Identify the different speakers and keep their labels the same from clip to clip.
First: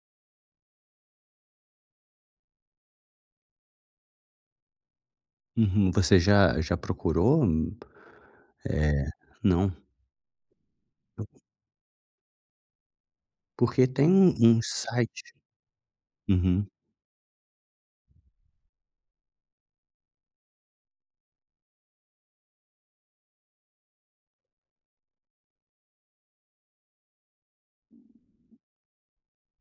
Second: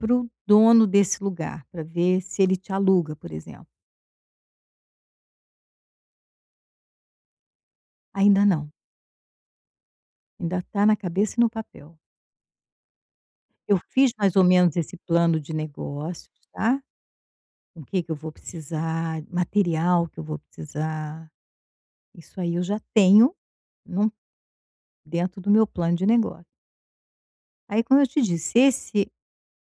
Speaker 1: Para o dono desse lugar, para ver se ele te aluga, por exemplo.
Speaker 2: Uhum, você já já procurou? Hum,
Speaker 1: Ainda não.
Speaker 2: eh, não?
Speaker 1: Ainda está na cabeça e no papel. Eu
Speaker 2: Porque tem
Speaker 1: fiz,
Speaker 2: um
Speaker 1: mais ou
Speaker 2: um
Speaker 1: menos, esse
Speaker 2: site
Speaker 1: plano de negócios,
Speaker 2: uhum.
Speaker 1: tá, com o que que eu vou precisar, material que eu vou precisar, isso aí eu já tenho, não, dentro do meu plano de negócio. Aí como eu te disse, esse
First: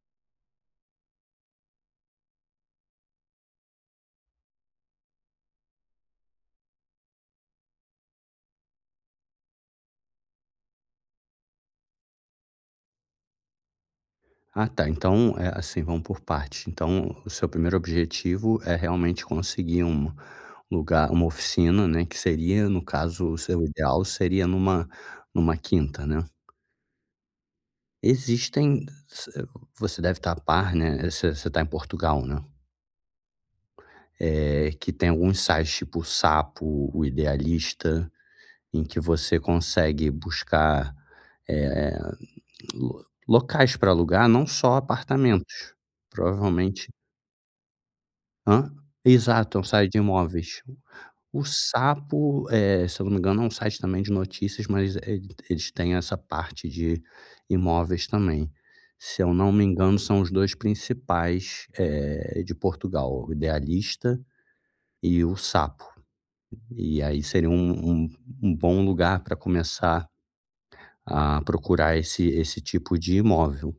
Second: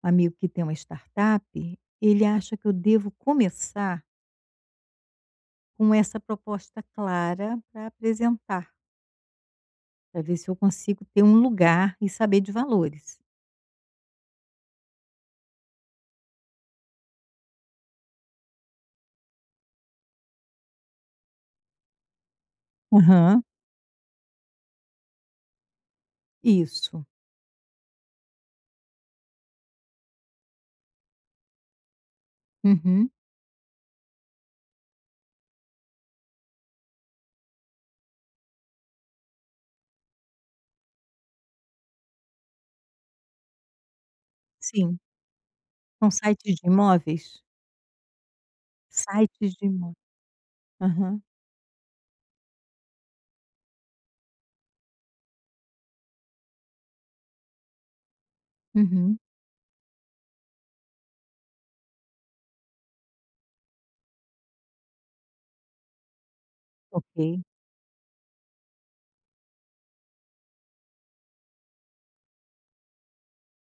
Speaker 1: amigo que tem uma startup, ele acha que eu devo começar com essa proposta clara para apresentar para ver se eu consigo ter um lugar e saber de valores.
Speaker 2: Ah tá, então, eh, assim, vamos por partes, então o seu primeiro objetivo é, realmente, conseguir um lugar uma oficina, né, que seria, no caso, o
Speaker 1: Aham.
Speaker 2: seu ideal seria numa numa quinta né.
Speaker 1: Isso.
Speaker 2: Existem você você deve estar a par, né, você você está em Portugal, né.
Speaker 1: Uhum.
Speaker 2: Eh, que tem alguns sites, tipo o Sapo, o Idealista, em que você consegue buscar, eh eh, hum, lo locais para alugar não só
Speaker 1: Sim.
Speaker 2: apartamentos,
Speaker 1: São sites de
Speaker 2: provavelmente
Speaker 1: imóveis?
Speaker 2: Hã?
Speaker 1: Sites
Speaker 2: Exato, é um
Speaker 1: de
Speaker 2: site
Speaker 1: imó
Speaker 2: de imóveis.
Speaker 1: Aham.
Speaker 2: O Sapo, eh, se eu não me engano, é um site também de notícias, mas ele eles têm essa parte de imóveis também.
Speaker 1: Uhum.
Speaker 2: Se eu não me engano são os 2 principais, eh, de Portugal, o Idealista e o Sapo, e aí
Speaker 1: Ok.
Speaker 2: seria um um um bom lugar para começar a procurar esse esse tipo de imóvel.